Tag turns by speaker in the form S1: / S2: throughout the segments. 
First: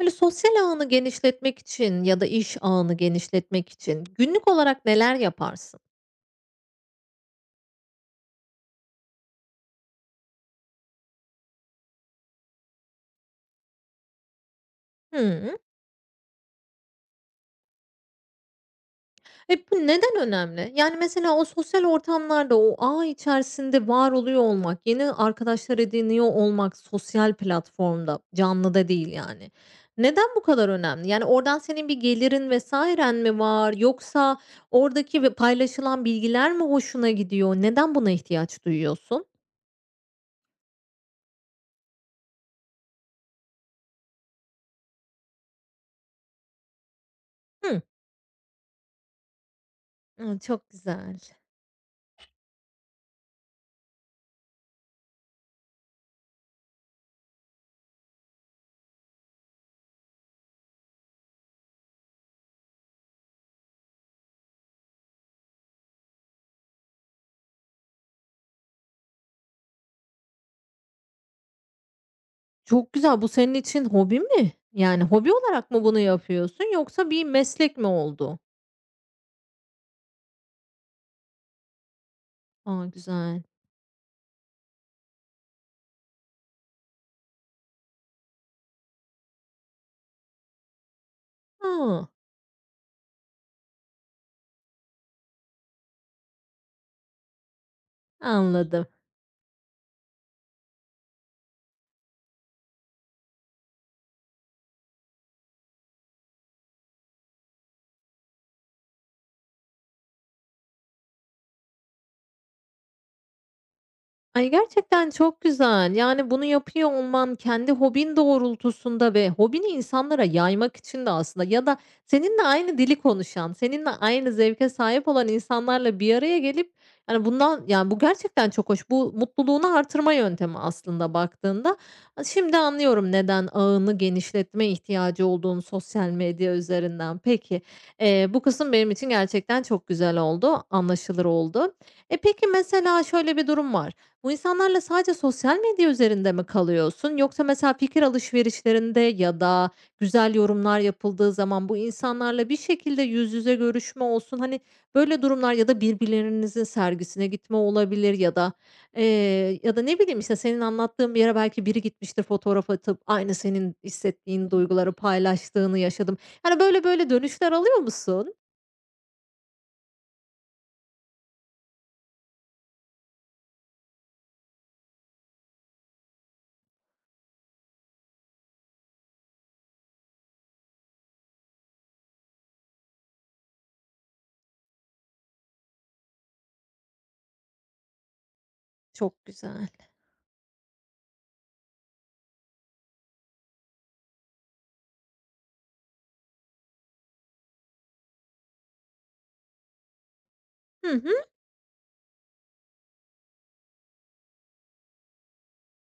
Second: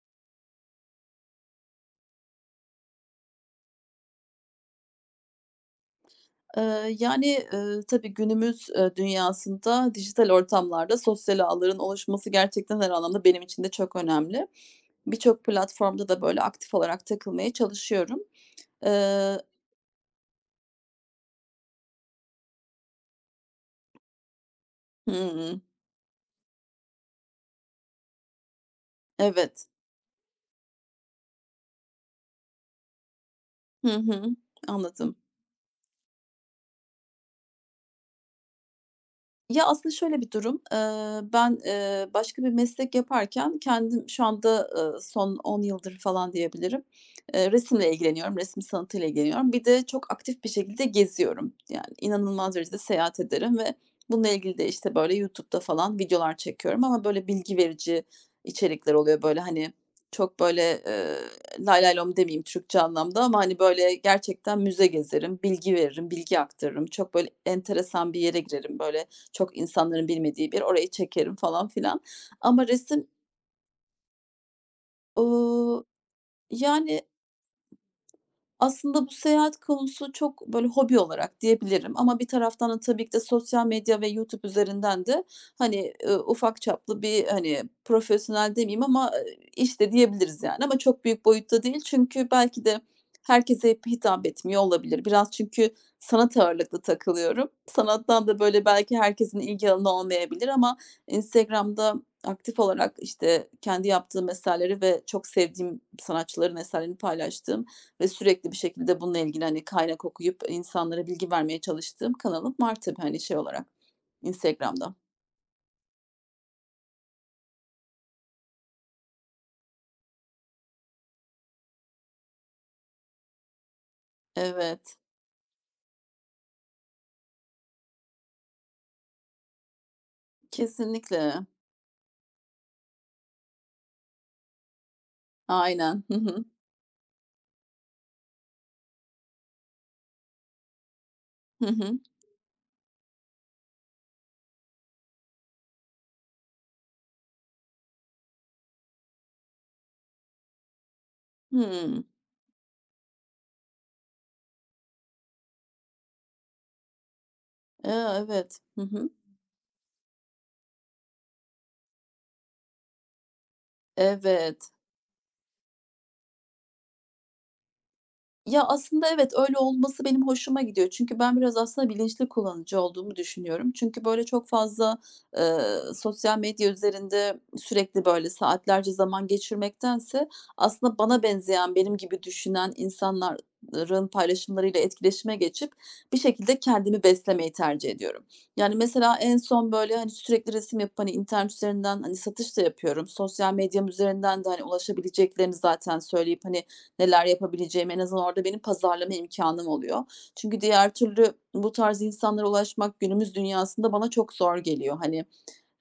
S1: Böyle, sosyal ağını genişletmek için ya da iş ağını genişletmek için günlük olarak neler yaparsın?
S2: Yani, tabii günümüz, dünyasında dijital ortamlarda sosyal ağların oluşması gerçekten her anlamda benim için de çok önemli. Birçok
S1: Hımm.
S2: platformda da böyle aktif olarak takılmaya çalışıyorum. Eee
S1: E, bu neden önemli? Yani, mesela o sosyal ortamlarda, o ağ içerisinde var oluyor olmak, yeni
S2: Hımm.
S1: arkadaşlar ediniyor olmak sosyal platformda, canlıda değil, yani.
S2: Evet.
S1: Neden bu kadar önemli? Yani, oradan senin bir gelirin vs.n mi var
S2: Hı hı.
S1: yoksa
S2: Anladım.
S1: oradaki ve paylaşılan bilgiler mi hoşuna gidiyor? Neden buna ihtiyaç duyuyorsun?
S2: Ya, aslında şöyle bir durum, ben, başka bir meslek yaparken kendim şu anda, son 10 yıldır falan diyebilirim,
S1: Hımm.
S2: resimle ilgileniyorum, resim sanatıyla ilgileniyorum. Bir de çok aktif bir
S1: Çok
S2: şekilde
S1: güzel.
S2: geziyorum. Yani inanılmaz derecede seyahat ederim ve bununla ilgili de, işte, böyle, YouTube'da falan videolar çekiyorum ama, böyle, bilgi verici içerikler oluyor. Böyle, hani, çok, böyle, lay lay lom demeyeyim Türkçe anlamda ama, hani, böyle, gerçekten müze gezerim, bilgi veririm, bilgi aktarırım. Çok, böyle, enteresan bir yere girerim. Böyle, çok insanların bilmediği bir, orayı çekerim falan filan ama
S1: Çok
S2: resim,
S1: güzel. Bu senin için hobi mi? Yani hobi olarak
S2: ooo,
S1: mı bunu yapıyorsun
S2: yani,
S1: yoksa bir meslek mi oldu?
S2: aslında bu seyahat konusu çok böyle hobi olarak diyebilirim ama bir taraftan da
S1: A,
S2: tabii ki de
S1: güzel.
S2: sosyal medya ve YouTube üzerinden de, hani, ufak çaplı bir, hani, profesyonel demeyeyim ama, iş de diyebiliriz yani ama çok büyük boyutta değil.
S1: A,
S2: Çünkü belki de herkese hitap etmiyor olabilir. Biraz çünkü sanat ağırlıklı takılıyorum. Sanattan da böyle
S1: anladım.
S2: belki herkesin ilgi alanı olmayabilir ama Instagram'da aktif olarak, işte, kendi yaptığım eserleri ve çok sevdiğim sanatçıların eserlerini paylaştığım ve sürekli bir şekilde bununla ilgili, hani, kaynak okuyup insanlara bilgi vermeye çalıştığım kanalım var tabii, hani, şey olarak
S1: Ay,
S2: Instagram'da.
S1: gerçekten çok güzel. Yani, bunu yapıyor olman kendi hobin doğrultusunda ve hobini insanlara yaymak için de aslında ya da seninle aynı dili konuşan, seninle aynı zevke
S2: Evet,
S1: sahip olan insanlarla bir araya gelip, yani bundan Yani, bu gerçekten çok hoş. Bu mutluluğunu artırma yöntemi aslında
S2: kesinlikle.
S1: baktığında. Şimdi anlıyorum neden ağını genişletme ihtiyacı olduğunu
S2: Aynen.
S1: sosyal
S2: Hı hı.
S1: medya üzerinden. Peki, bu kısım benim için gerçekten çok güzel oldu, anlaşılır
S2: Hı
S1: oldu.
S2: hı.
S1: E, peki, mesela şöyle bir durum var. Bu insanlarla sadece sosyal medya üzerinde mi kalıyorsun? Yoksa mesela fikir alışverişlerinde ya da güzel yorumlar yapıldığı zaman bu
S2: Hımm.
S1: insanlarla bir şekilde yüz yüze görüşme olsun, hani, böyle durumlar ya da birbirlerinizin sergisine gitme
S2: Eee,
S1: olabilir ya da,
S2: evet. Hı hı.
S1: ya da ne bileyim, işte, senin anlattığın bir yere belki biri gitmiştir fotoğraf atıp aynı senin hissettiğin
S2: Evet.
S1: duyguları paylaştığını yaşadım. Yani, böyle dönüşler alıyor musun?
S2: Ya, aslında evet, öyle olması benim hoşuma gidiyor. Çünkü ben biraz aslında bilinçli kullanıcı olduğumu düşünüyorum. Çünkü böyle çok fazla, sosyal medya üzerinde sürekli böyle saatlerce zaman geçirmektense aslında bana benzeyen, benim gibi düşünen insanların paylaşımlarıyla etkileşime geçip bir şekilde kendimi beslemeyi tercih ediyorum. Yani, mesela
S1: Çok
S2: en
S1: güzel.
S2: son böyle, hani, sürekli resim yapıp, hani, internet üzerinden, hani, satış da yapıyorum. Sosyal medyam üzerinden de, hani, ulaşabileceklerini zaten söyleyip, hani, neler yapabileceğim en azından orada benim pazarlama imkânım oluyor. Çünkü
S1: Hı
S2: diğer
S1: hı.
S2: türlü bu tarz insanlara ulaşmak günümüz dünyasında bana çok zor geliyor. Hani,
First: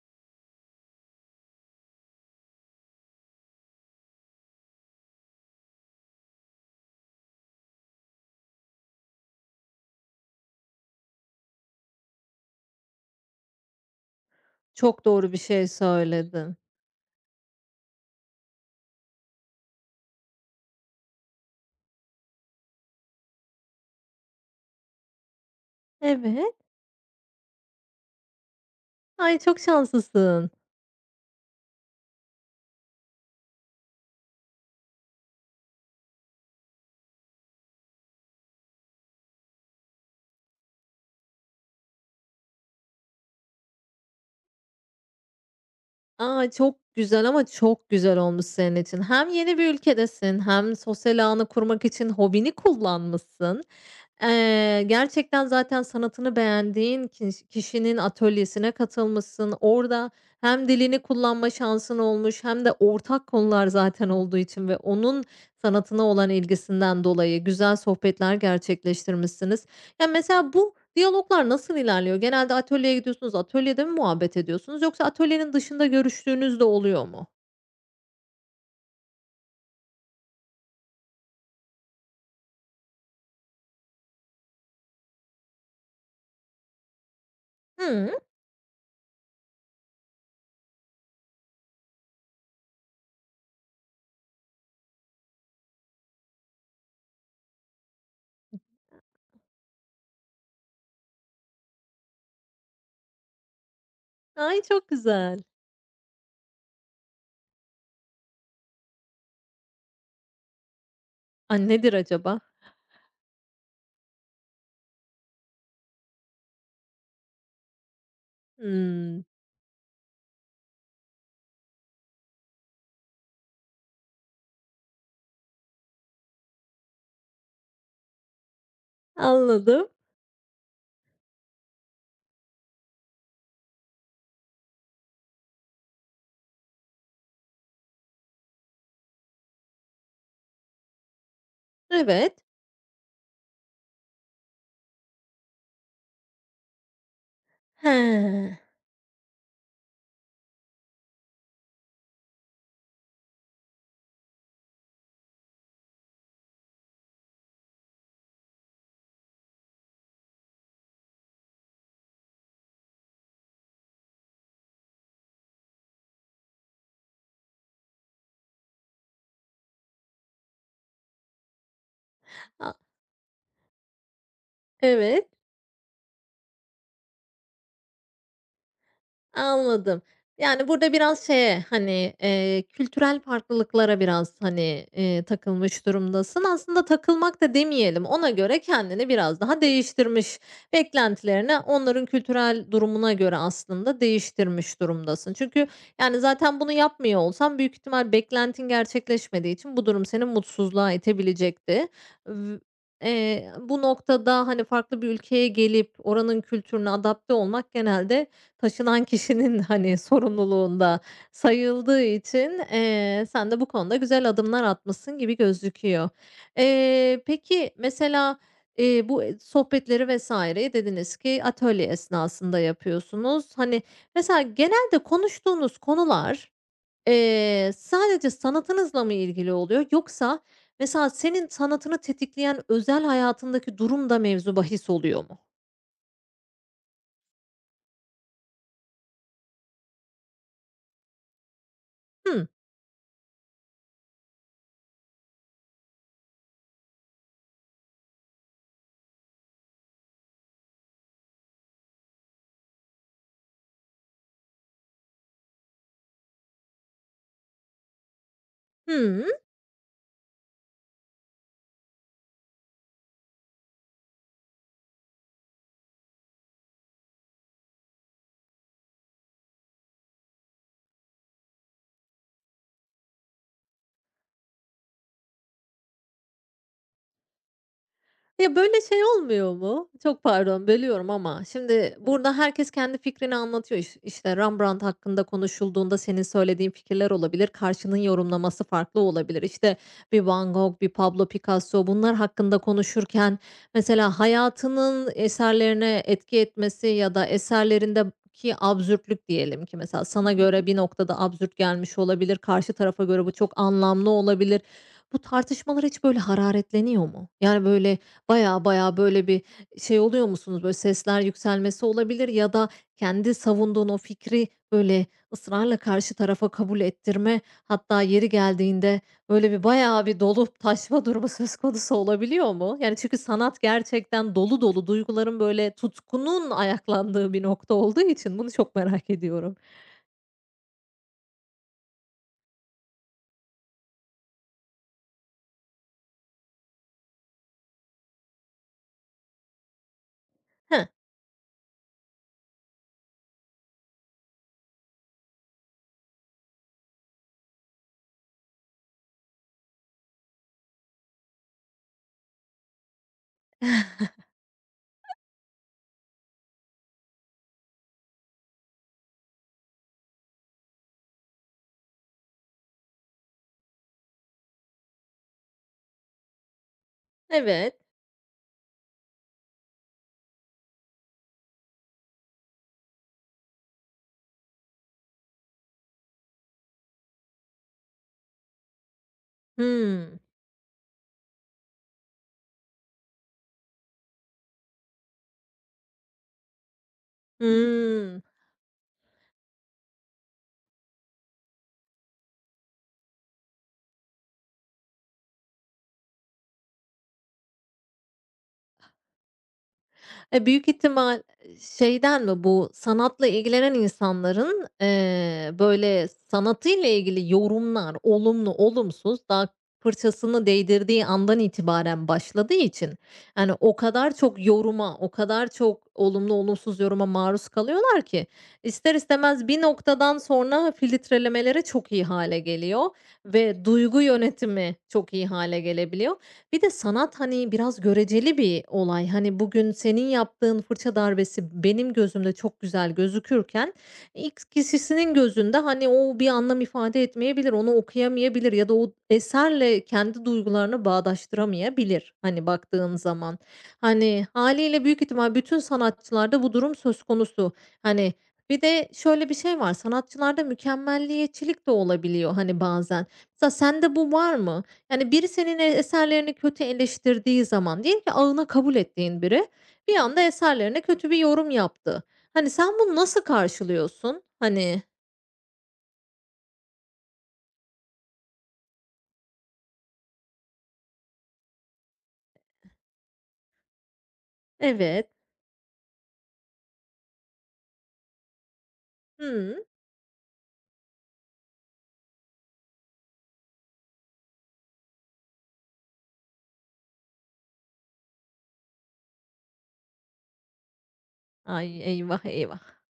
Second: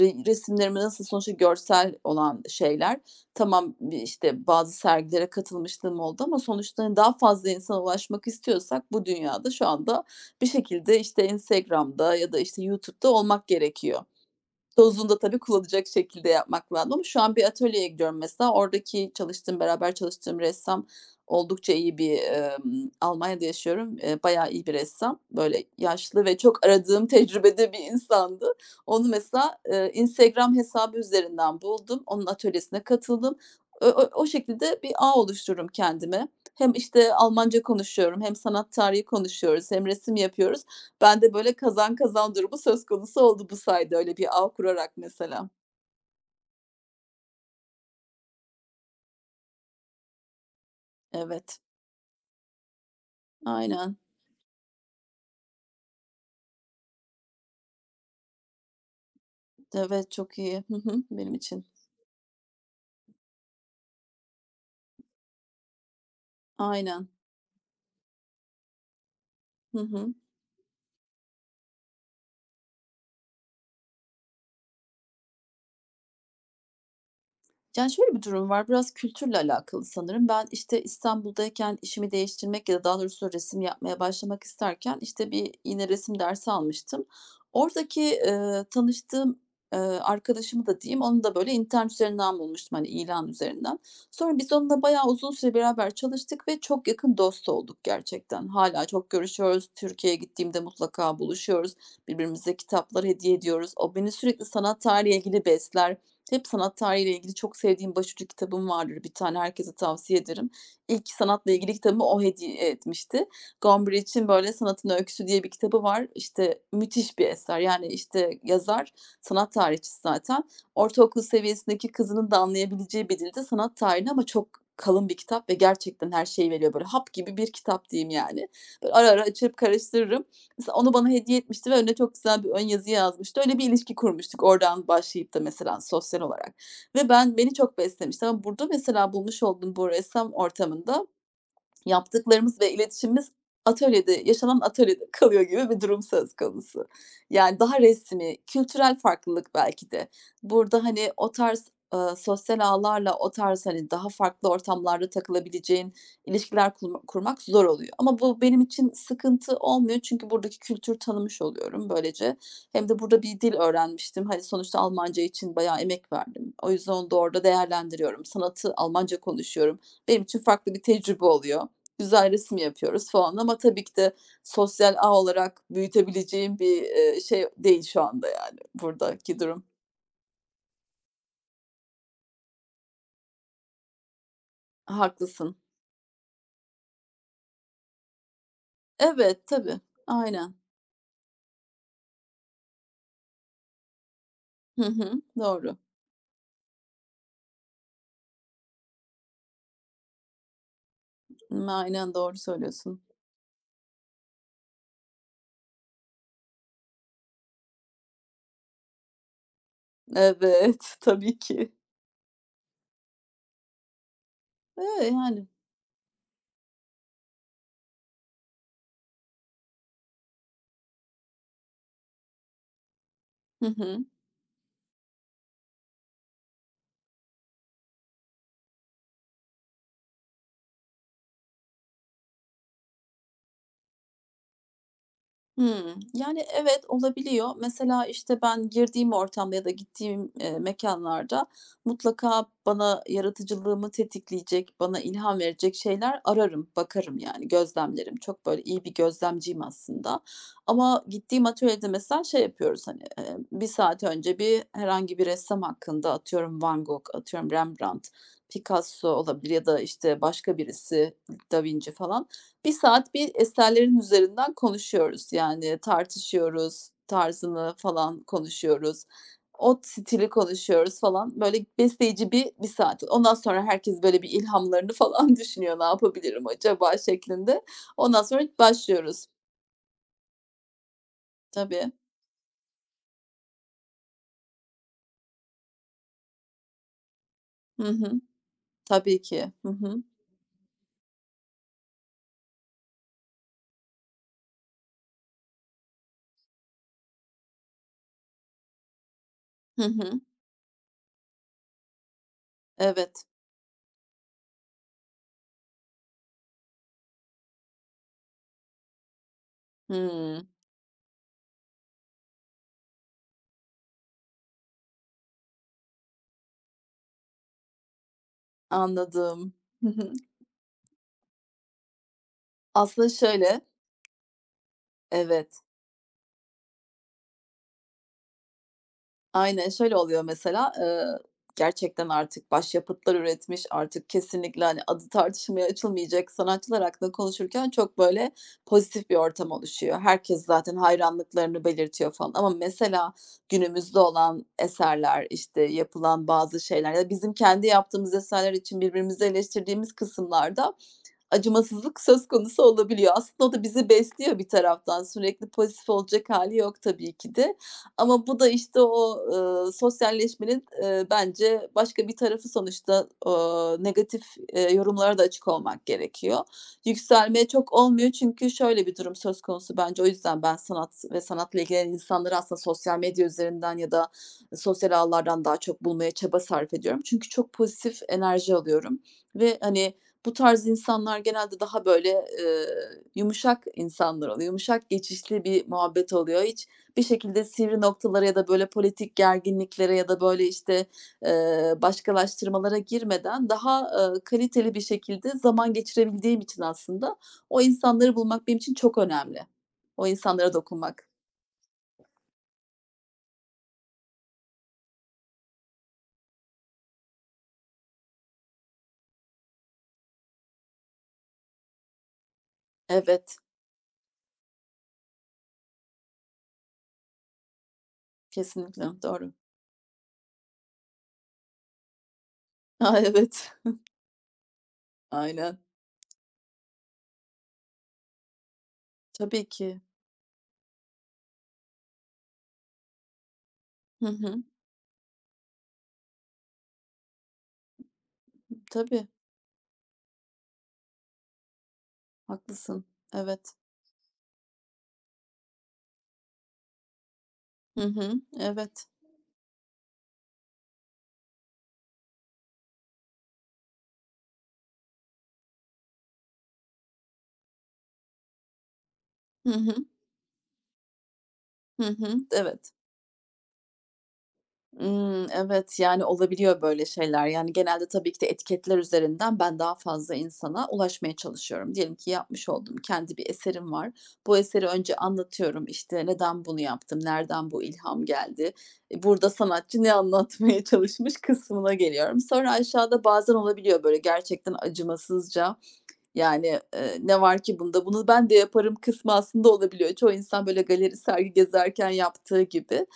S2: resimlerimi nasıl sonuçta görsel olan şeyler tamam, işte, bazı sergilere katılmışlığım oldu ama sonuçta, hani, daha fazla insana ulaşmak istiyorsak bu dünyada şu anda bir şekilde, işte, Instagram'da ya da, işte, YouTube'da olmak gerekiyor.
S1: Çok
S2: Dozunda
S1: doğru bir
S2: tabii
S1: şey
S2: kullanacak şekilde
S1: söyledin.
S2: yapmak lazım ama şu an bir atölyeye gidiyorum mesela. Oradaki çalıştığım, beraber çalıştığım ressam oldukça iyi bir, Almanya'da yaşıyorum, bayağı iyi bir ressam. Böyle yaşlı ve
S1: Evet.
S2: çok aradığım tecrübede bir insandı. Onu
S1: Ay, çok
S2: mesela,
S1: şanslısın.
S2: Instagram hesabı üzerinden buldum. Onun atölyesine katıldım. Ö ö o şekilde bir ağ oluştururum kendime. Hem, işte, Almanca konuşuyorum hem sanat tarihi konuşuyoruz hem resim yapıyoruz. Ben de böyle kazan kazan durumu söz konusu oldu bu sayede öyle bir ağ kurarak mesela.
S1: A, çok güzel ama çok güzel olmuş senin için. Hem yeni bir ülkedesin hem sosyal ağını
S2: Evet,
S1: kurmak için hobini kullanmışsın.
S2: aynen.
S1: Gerçekten zaten sanatını beğendiğin kişinin atölyesine katılmışsın.
S2: Evet,
S1: Orada
S2: çok iyi.
S1: hem
S2: Hı
S1: dilini
S2: hı, benim
S1: kullanma
S2: için.
S1: şansın olmuş hem de ortak konular zaten olduğu için ve onun sanatına olan ilgisinden
S2: Aynen.
S1: dolayı güzel sohbetler gerçekleştirmişsiniz.
S2: Hı
S1: Yani
S2: hı.
S1: mesela bu diyaloglar nasıl ilerliyor? Genelde atölyeye gidiyorsunuz, atölyede mi muhabbet ediyorsunuz yoksa atölyenin dışında görüştüğünüz de oluyor mu?
S2: Yani, şöyle bir durum var, biraz kültürle alakalı sanırım. Ben, işte, İstanbul'dayken işimi değiştirmek ya da daha doğrusu resim yapmaya başlamak isterken, işte, bir yine resim dersi almıştım. Oradaki,
S1: Hıı.
S2: tanıştığım, arkadaşımı da diyeyim, onu da, böyle, internet üzerinden bulmuştum, hani, ilan üzerinden. Sonra biz onunla bayağı uzun süre beraber çalıştık ve çok yakın dost olduk gerçekten. Hala çok görüşüyoruz. Türkiye'ye gittiğimde mutlaka buluşuyoruz. Birbirimize kitaplar hediye ediyoruz. O beni sürekli
S1: Ay,
S2: sanat
S1: çok
S2: tarihiyle
S1: güzel.
S2: ilgili besler. Hep sanat tarihiyle ilgili çok sevdiğim başucu kitabım vardır. Bir tane herkese tavsiye ederim. İlk sanatla
S1: A,
S2: ilgili
S1: nedir
S2: kitabımı o
S1: acaba?
S2: hediye etmişti. Gombrich'in böyle Sanatın Öyküsü diye bir kitabı var. İşte müthiş bir eser. Yani, işte, yazar
S1: Hımm.
S2: sanat tarihçisi zaten. Ortaokul seviyesindeki kızının da anlayabileceği bir dilde sanat tarihini ama çok kalın bir kitap ve gerçekten her şeyi veriyor. Böyle hap gibi bir kitap diyeyim yani. Böyle ara ara açıp
S1: Anladım.
S2: karıştırırım. Mesela onu bana hediye etmişti ve önüne çok güzel bir ön yazı yazmıştı. Öyle bir ilişki kurmuştuk oradan başlayıp da mesela sosyal olarak ve ben beni çok beslemişti ama burada mesela bulmuş olduğum bu ressam ortamında
S1: Evet.
S2: yaptıklarımız ve iletişimimiz atölyede, yaşanan atölyede kalıyor gibi bir durum söz konusu. Yani daha resmi,
S1: He.
S2: kültürel farklılık belki de. Burada, hani, o tarz, sosyal ağlarla o tarz, hani, daha farklı ortamlarda takılabileceğin ilişkiler kurmak zor oluyor. Ama bu benim için sıkıntı olmuyor çünkü buradaki kültür tanımış oluyorum böylece. Hem de burada bir dil öğrenmiştim. Hani, sonuçta Almanca için bayağı emek verdim. O yüzden onu da orada değerlendiriyorum. Sanatı Almanca konuşuyorum. Benim için farklı bir tecrübe oluyor güzel resim
S1: A
S2: yapıyoruz falan ama tabii ki de sosyal ağ
S1: evet.
S2: olarak büyütebileceğim bir, şey değil şu anda yani buradaki durum.
S1: Anladım. Yani, burada biraz şeye, hani, kültürel farklılıklara biraz, hani,
S2: Haklısın.
S1: takılmış durumdasın. Aslında takılmak da demeyelim, ona göre kendini biraz
S2: Evet,
S1: daha
S2: tabii.
S1: değiştirmiş,
S2: Aynen.
S1: beklentilerini onların kültürel durumuna göre aslında değiştirmiş
S2: Hı hı.
S1: durumdasın. Çünkü,
S2: Doğru.
S1: yani, zaten bunu yapmıyor olsan büyük ihtimal beklentin gerçekleşmediği için bu durum seni mutsuzluğa itebilecekti.
S2: Aynen doğru
S1: V
S2: söylüyorsun.
S1: bu noktada, hani, farklı bir ülkeye gelip oranın kültürüne adapte olmak genelde taşınan kişinin, hani,
S2: Evet,
S1: sorumluluğunda
S2: tabii ki.
S1: sayıldığı için, sen de bu konuda güzel adımlar
S2: Eee,
S1: atmışsın gibi
S2: yani.
S1: gözüküyor. Peki, mesela, bu, sohbetleri vesaireyi dediniz ki atölye esnasında yapıyorsunuz.
S2: Hı
S1: Hani,
S2: hı.
S1: mesela genelde konuştuğunuz konular, sadece sanatınızla mı ilgili oluyor yoksa mesela senin sanatını tetikleyen özel hayatındaki durum da mevzu bahis oluyor mu?
S2: Hımm. Yani, evet, olabiliyor. Mesela, işte, ben girdiğim ortamda ya da gittiğim, mekânlarda
S1: Hımm.
S2: mutlaka bana yaratıcılığımı tetikleyecek, bana ilham verecek şeyler ararım, bakarım, yani, gözlemlerim. Çok, böyle, iyi bir gözlemciyim aslında ama gittiğim atölyede mesela şey yapıyoruz, hani, 1 saat önce bir herhangi bir ressam hakkında, atıyorum Van Gogh, atıyorum Rembrandt, Picasso
S1: Hımm.
S2: olabilir ya da, işte, başka birisi, Da Vinci falan. 1 saat bir eserlerin üzerinden konuşuyoruz, yani tartışıyoruz, tarzını falan konuşuyoruz, o stili konuşuyoruz falan. Böyle besleyici bir 1 saat. Ondan sonra herkes böyle bir ilhamlarını falan düşünüyor, "Ne yapabilirim acaba?" şeklinde. Ondan sonra
S1: Ya, böyle şey
S2: başlıyoruz.
S1: olmuyor mu? Çok pardon, bölüyorum ama
S2: Tabii.
S1: şimdi burada herkes kendi fikrini anlatıyor. İşte Rembrandt hakkında konuşulduğunda senin söylediğin fikirler olabilir,
S2: Hı
S1: karşının
S2: hı.
S1: yorumlaması farklı
S2: Tabii
S1: olabilir.
S2: ki. Hı
S1: İşte
S2: hı.
S1: bir Van Gogh, bir Pablo Picasso bunlar hakkında konuşurken mesela hayatının eserlerine etki etmesi ya da eserlerindeki absürtlük diyelim ki
S2: Hı
S1: mesela
S2: hı.
S1: sana göre bir noktada absürt gelmiş olabilir, karşı tarafa göre
S2: Evet.
S1: bu çok anlamlı olabilir. Bu tartışmalar hiç böyle hararetleniyor mu? Yani böyle baya böyle bir şey oluyor
S2: Hımm.
S1: musunuz? Böyle sesler yükselmesi olabilir ya da kendi savunduğun o fikri böyle ısrarla karşı tarafa kabul ettirme, hatta yeri geldiğinde böyle
S2: Anladım.
S1: bir
S2: Hı
S1: bayağı
S2: hı.
S1: bir dolup taşma durumu söz konusu olabiliyor mu? Yani
S2: Aslında
S1: çünkü sanat
S2: şöyle
S1: gerçekten dolu dolu duyguların
S2: evet.
S1: böyle tutkunun ayaklandığı bir nokta olduğu için bunu çok merak ediyorum.
S2: Aynen, şöyle oluyor mesela, gerçekten artık başyapıtlar üretmiş, artık kesinlikle, hani, adı tartışmaya açılmayacak sanatçılar hakkında konuşurken çok, böyle, pozitif bir ortam oluşuyor. Herkes zaten
S1: Heh,
S2: hayranlıklarını belirtiyor falan ama mesela günümüzde olan eserler, işte, yapılan bazı şeyler ya da bizim kendi yaptığımız eserler için birbirimizi eleştirdiğimiz kısımlarda acımasızlık söz konusu olabiliyor. Aslında o da bizi besliyor bir taraftan. Sürekli pozitif olacak hali yok tabii ki de. Ama bu da, işte, o, sosyalleşmenin, bence başka bir tarafı sonuçta, negatif, yorumlara da açık olmak gerekiyor. Yükselmeye çok
S1: evet.
S2: olmuyor çünkü şöyle bir durum söz konusu bence o yüzden ben sanat ve sanatla ilgilenen insanları aslında sosyal medya üzerinden ya da sosyal ağlardan daha çok bulmaya çaba sarf ediyorum. Çünkü çok pozitif enerji alıyorum ve, hani,
S1: Hımm.
S2: bu tarz insanlar genelde daha böyle, eee, yumuşak insanlar oluyor. Yumuşak geçişli bir muhabbet oluyor. Hiç bir şekilde sivri
S1: Hımm.
S2: noktalara ya da böyle politik gerginliklere ya da böyle, işte, başkalaştırmalara girmeden daha, kaliteli bir şekilde zaman geçirebildiğim için aslında o insanları bulmak benim için çok önemli. O
S1: E,
S2: insanlara
S1: büyük
S2: dokunmak.
S1: ihtimal şeyden mi bu sanatla ilgilenen insanların, böyle, sanatıyla ilgili yorumlar olumlu, olumsuz daha fırçasını değdirdiği andan itibaren başladığı için,
S2: Evet.
S1: yani o kadar çok yoruma, o kadar çok olumlu, olumsuz yoruma maruz kalıyorlar ki ister
S2: Kesinlikle, doğru.
S1: istemez bir noktadan sonra filtrelemeleri çok iyi hale geliyor
S2: A, evet.
S1: ve duygu yönetimi çok iyi
S2: Aynen.
S1: hale gelebiliyor. Bir de sanat, hani, biraz göreceli bir olay. Hani,
S2: Tabii
S1: bugün
S2: ki.
S1: senin yaptığın fırça darbesi benim gözümde çok güzel gözükürken
S2: Hı hı.
S1: X kişisinin gözünde, hani, o bir anlam ifade etmeyebilir, onu okuyamayabilir ya da o
S2: Tabii,
S1: eserle kendi duygularını bağdaştıramayabilir, hani,
S2: haklısın.
S1: baktığın zaman.
S2: Evet.
S1: Hani, haliyle büyük ihtimal bütün sanatçılarda bu durum söz konusu.
S2: Hı
S1: Hani,
S2: hı.
S1: bir
S2: Evet.
S1: de şöyle bir şey var, sanatçılarda mükemmelliyetçilik de olabiliyor, hani, bazen. Mesela sende bu var mı? Yani, biri senin eserlerini kötü eleştirdiği zaman, diyelim ki ağına kabul ettiğin biri
S2: Hı hı.
S1: bir anda eserlerine kötü bir yorum
S2: Hı
S1: yaptı.
S2: hı.
S1: Hani, sen
S2: Evet.
S1: bunu nasıl karşılıyorsun? Hani,
S2: Evet, yani, olabiliyor böyle şeyler. Yani, genelde tabii ki de etiketler üzerinden ben daha fazla insana ulaşmaya çalışıyorum. Diyelim ki yapmış olduğum kendi bir eserim var. Bu eseri önce
S1: evet,
S2: anlatıyorum, işte, neden bunu yaptım, nereden bu ilham geldi, burada
S1: hımm,
S2: sanatçı ne anlatmaya çalışmış kısmına geliyorum. Sonra aşağıda bazen olabiliyor böyle gerçekten acımasızca, yani, "Ne var ki bunda, bunu ben de yaparım." kısmı aslında olabiliyor. Çoğu insan böyle galeri, sergi
S1: ay,
S2: gezerken
S1: eyvah,
S2: yaptığı
S1: eyvah.
S2: gibi.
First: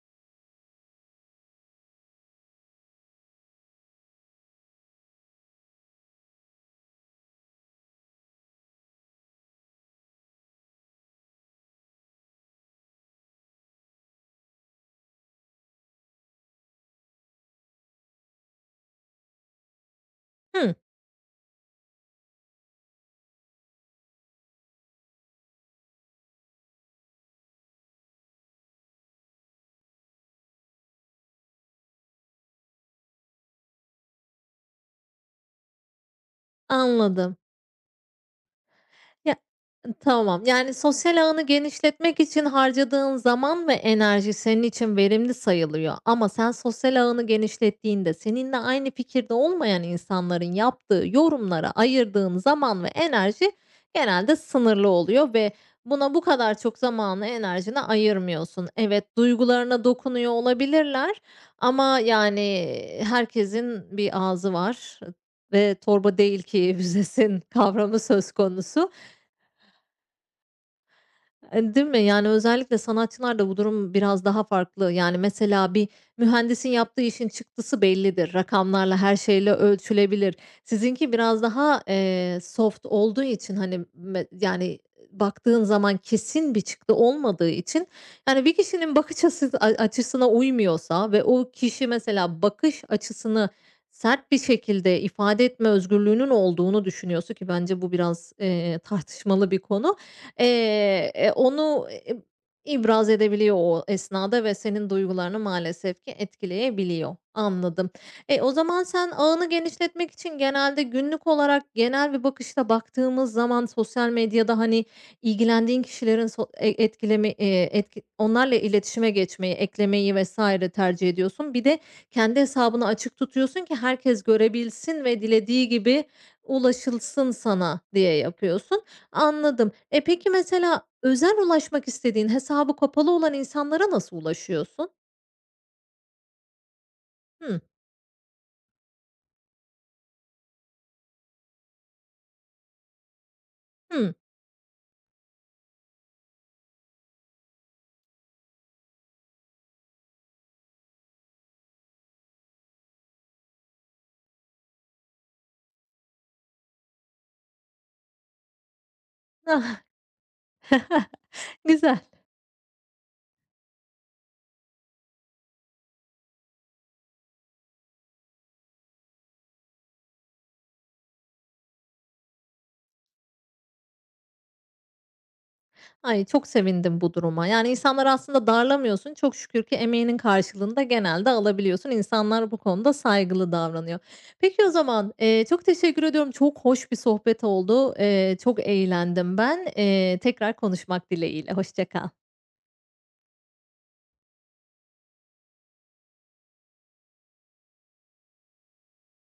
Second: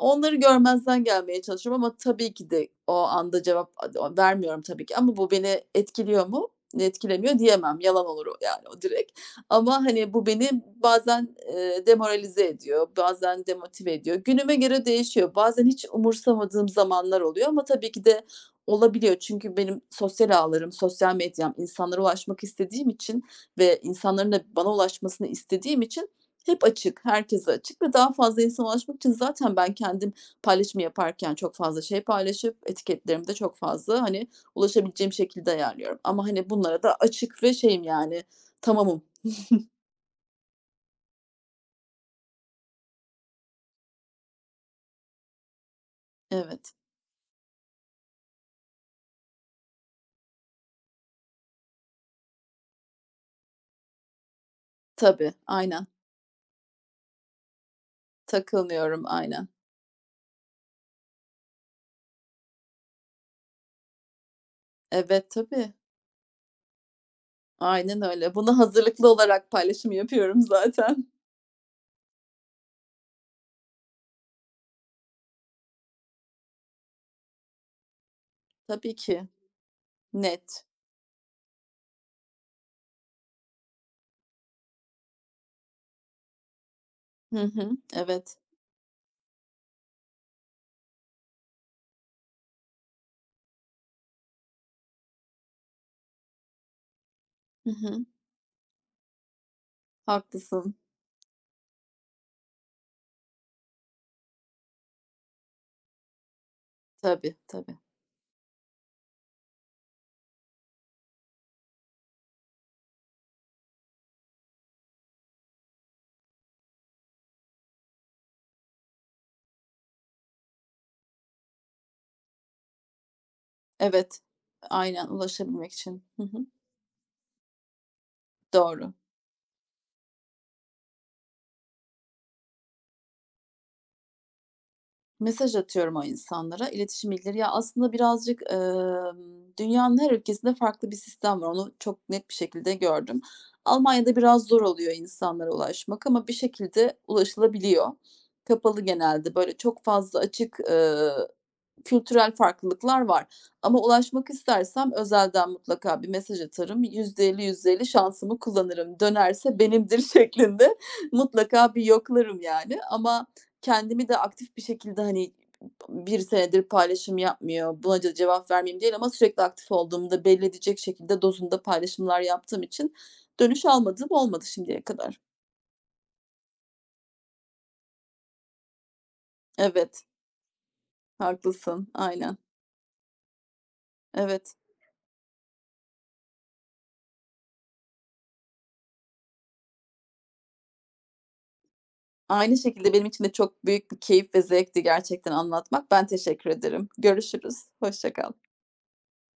S2: Onları görmezden gelmeye çalışıyorum ama tabii ki de o anda cevap vermiyorum tabii ki ama bu beni etkiliyor mu? Etkilemiyor diyemem. Yalan olur o yani o direkt. Ama, hani, bu beni bazen, demoralize ediyor, bazen demotive ediyor. Günüme göre değişiyor. Bazen hiç umursamadığım zamanlar oluyor ama tabii ki de olabiliyor. Çünkü benim sosyal ağlarım,
S1: Hımm,
S2: sosyal medyam, insanlara ulaşmak istediğim için ve insanların da bana ulaşmasını istediğim için hep açık, herkese açık ve daha fazla insana ulaşmak için zaten ben kendim paylaşımı yaparken çok fazla şey paylaşıp etiketlerimi de çok fazla, hani, ulaşabileceğim şekilde ayarlıyorum ama, hani, bunlara da
S1: anladım.
S2: açık ve şeyim, yani, tamamım.
S1: Ya, tamam. Yani, sosyal ağını genişletmek için harcadığın zaman ve enerji senin için verimli sayılıyor ama sen
S2: Evet.
S1: sosyal ağını genişlettiğinde seninle aynı fikirde olmayan insanların yaptığı yorumlara ayırdığın zaman ve enerji genelde sınırlı oluyor
S2: Tabii,
S1: ve
S2: aynen.
S1: buna bu kadar çok zamanını, enerjini ayırmıyorsun.
S2: Takılmıyorum,
S1: Evet,
S2: aynen.
S1: duygularına dokunuyor olabilirler ama, yani, herkesin bir ağzı var
S2: Evet,
S1: ve
S2: tabii.
S1: torba değil ki büzesin kavramı
S2: Aynen
S1: söz
S2: öyle. Buna
S1: konusu.
S2: hazırlıklı olarak paylaşım yapıyorum zaten.
S1: E, değil mi? Yani, özellikle sanatçılarda bu durum biraz daha farklı. Yani, mesela bir mühendisin yaptığı işin çıktısı bellidir.
S2: Tabii
S1: Rakamlarla, her
S2: ki.
S1: şeyle ölçülebilir.
S2: Net.
S1: Sizinki biraz daha, soft olduğu için, hani, yani, baktığın zaman kesin bir çıktı
S2: Hı
S1: olmadığı
S2: hı.
S1: için,
S2: Evet.
S1: yani, bir kişinin bakış açısı açısına uymuyorsa ve o kişi mesela bakış açısını sert bir şekilde ifade etme özgürlüğünün olduğunu düşünüyorsa ki
S2: Hı
S1: bence bu
S2: hı.
S1: biraz, tartışmalı bir konu,
S2: Haklısın.
S1: Onu, ibraz edebiliyor o esnada ve senin duygularını maalesef ki etkileyebiliyor.
S2: Tabii, tabii.
S1: Anladım. E, o zaman sen ağını genişletmek için genelde günlük olarak genel bir bakışla baktığımız zaman sosyal medyada, hani, ilgilendiğin kişilerin so e etkileme etki onlarla iletişime geçmeyi, eklemeyi vs. tercih ediyorsun. Bir de kendi hesabını açık tutuyorsun ki
S2: Evet.
S1: herkes görebilsin
S2: Aynen,
S1: ve dilediği
S2: ulaşabilmek
S1: gibi
S2: için. Hı hı.
S1: ulaşılsın sana diye yapıyorsun.
S2: Doğru.
S1: Anladım. E, peki mesela özel ulaşmak istediğin, hesabı kapalı olan insanlara nasıl ulaşıyorsun?
S2: Mesaj atıyorum o insanlara, iletişim bilgileri. Ya,
S1: Hıı,
S2: aslında birazcık, dünyanın her ülkesinde farklı bir sistem var. Onu çok net bir şekilde gördüm.
S1: hıı.
S2: Almanya'da biraz zor oluyor insanlara ulaşmak ama bir şekilde ulaşılabiliyor. Kapalı genelde, böyle, çok fazla açık, kültürel farklılıklar var ama ulaşmak istersem özelden mutlaka bir mesaj atarım. %50 %50 şansımı kullanırım, dönerse benimdir şeklinde mutlaka bir
S1: Güzel.
S2: yoklarım yani ama kendimi de aktif bir şekilde, hani, bir senedir paylaşım yapmıyor, buna da cevap vermeyeyim değil ama sürekli aktif olduğumda da belli edecek şekilde dozunda paylaşımlar yaptığım için dönüş almadım olmadı şimdiye kadar.
S1: Ay, çok sevindim bu duruma. Yani, insanları aslında darlamıyorsun. Çok şükür ki
S2: Evet,
S1: emeğinin karşılığını da genelde
S2: haklısın,
S1: alabiliyorsun.
S2: aynen.
S1: İnsanlar bu konuda saygılı davranıyor.
S2: Evet.
S1: Peki o zaman, çok teşekkür ediyorum. Çok hoş bir sohbet oldu. Çok eğlendim ben. Tekrar konuşmak dileğiyle. Hoşça kal.
S2: Aynı şekilde benim için de çok büyük bir keyif ve zevkti gerçekten anlatmak. Ben teşekkür ederim. Görüşürüz, hoşça kal.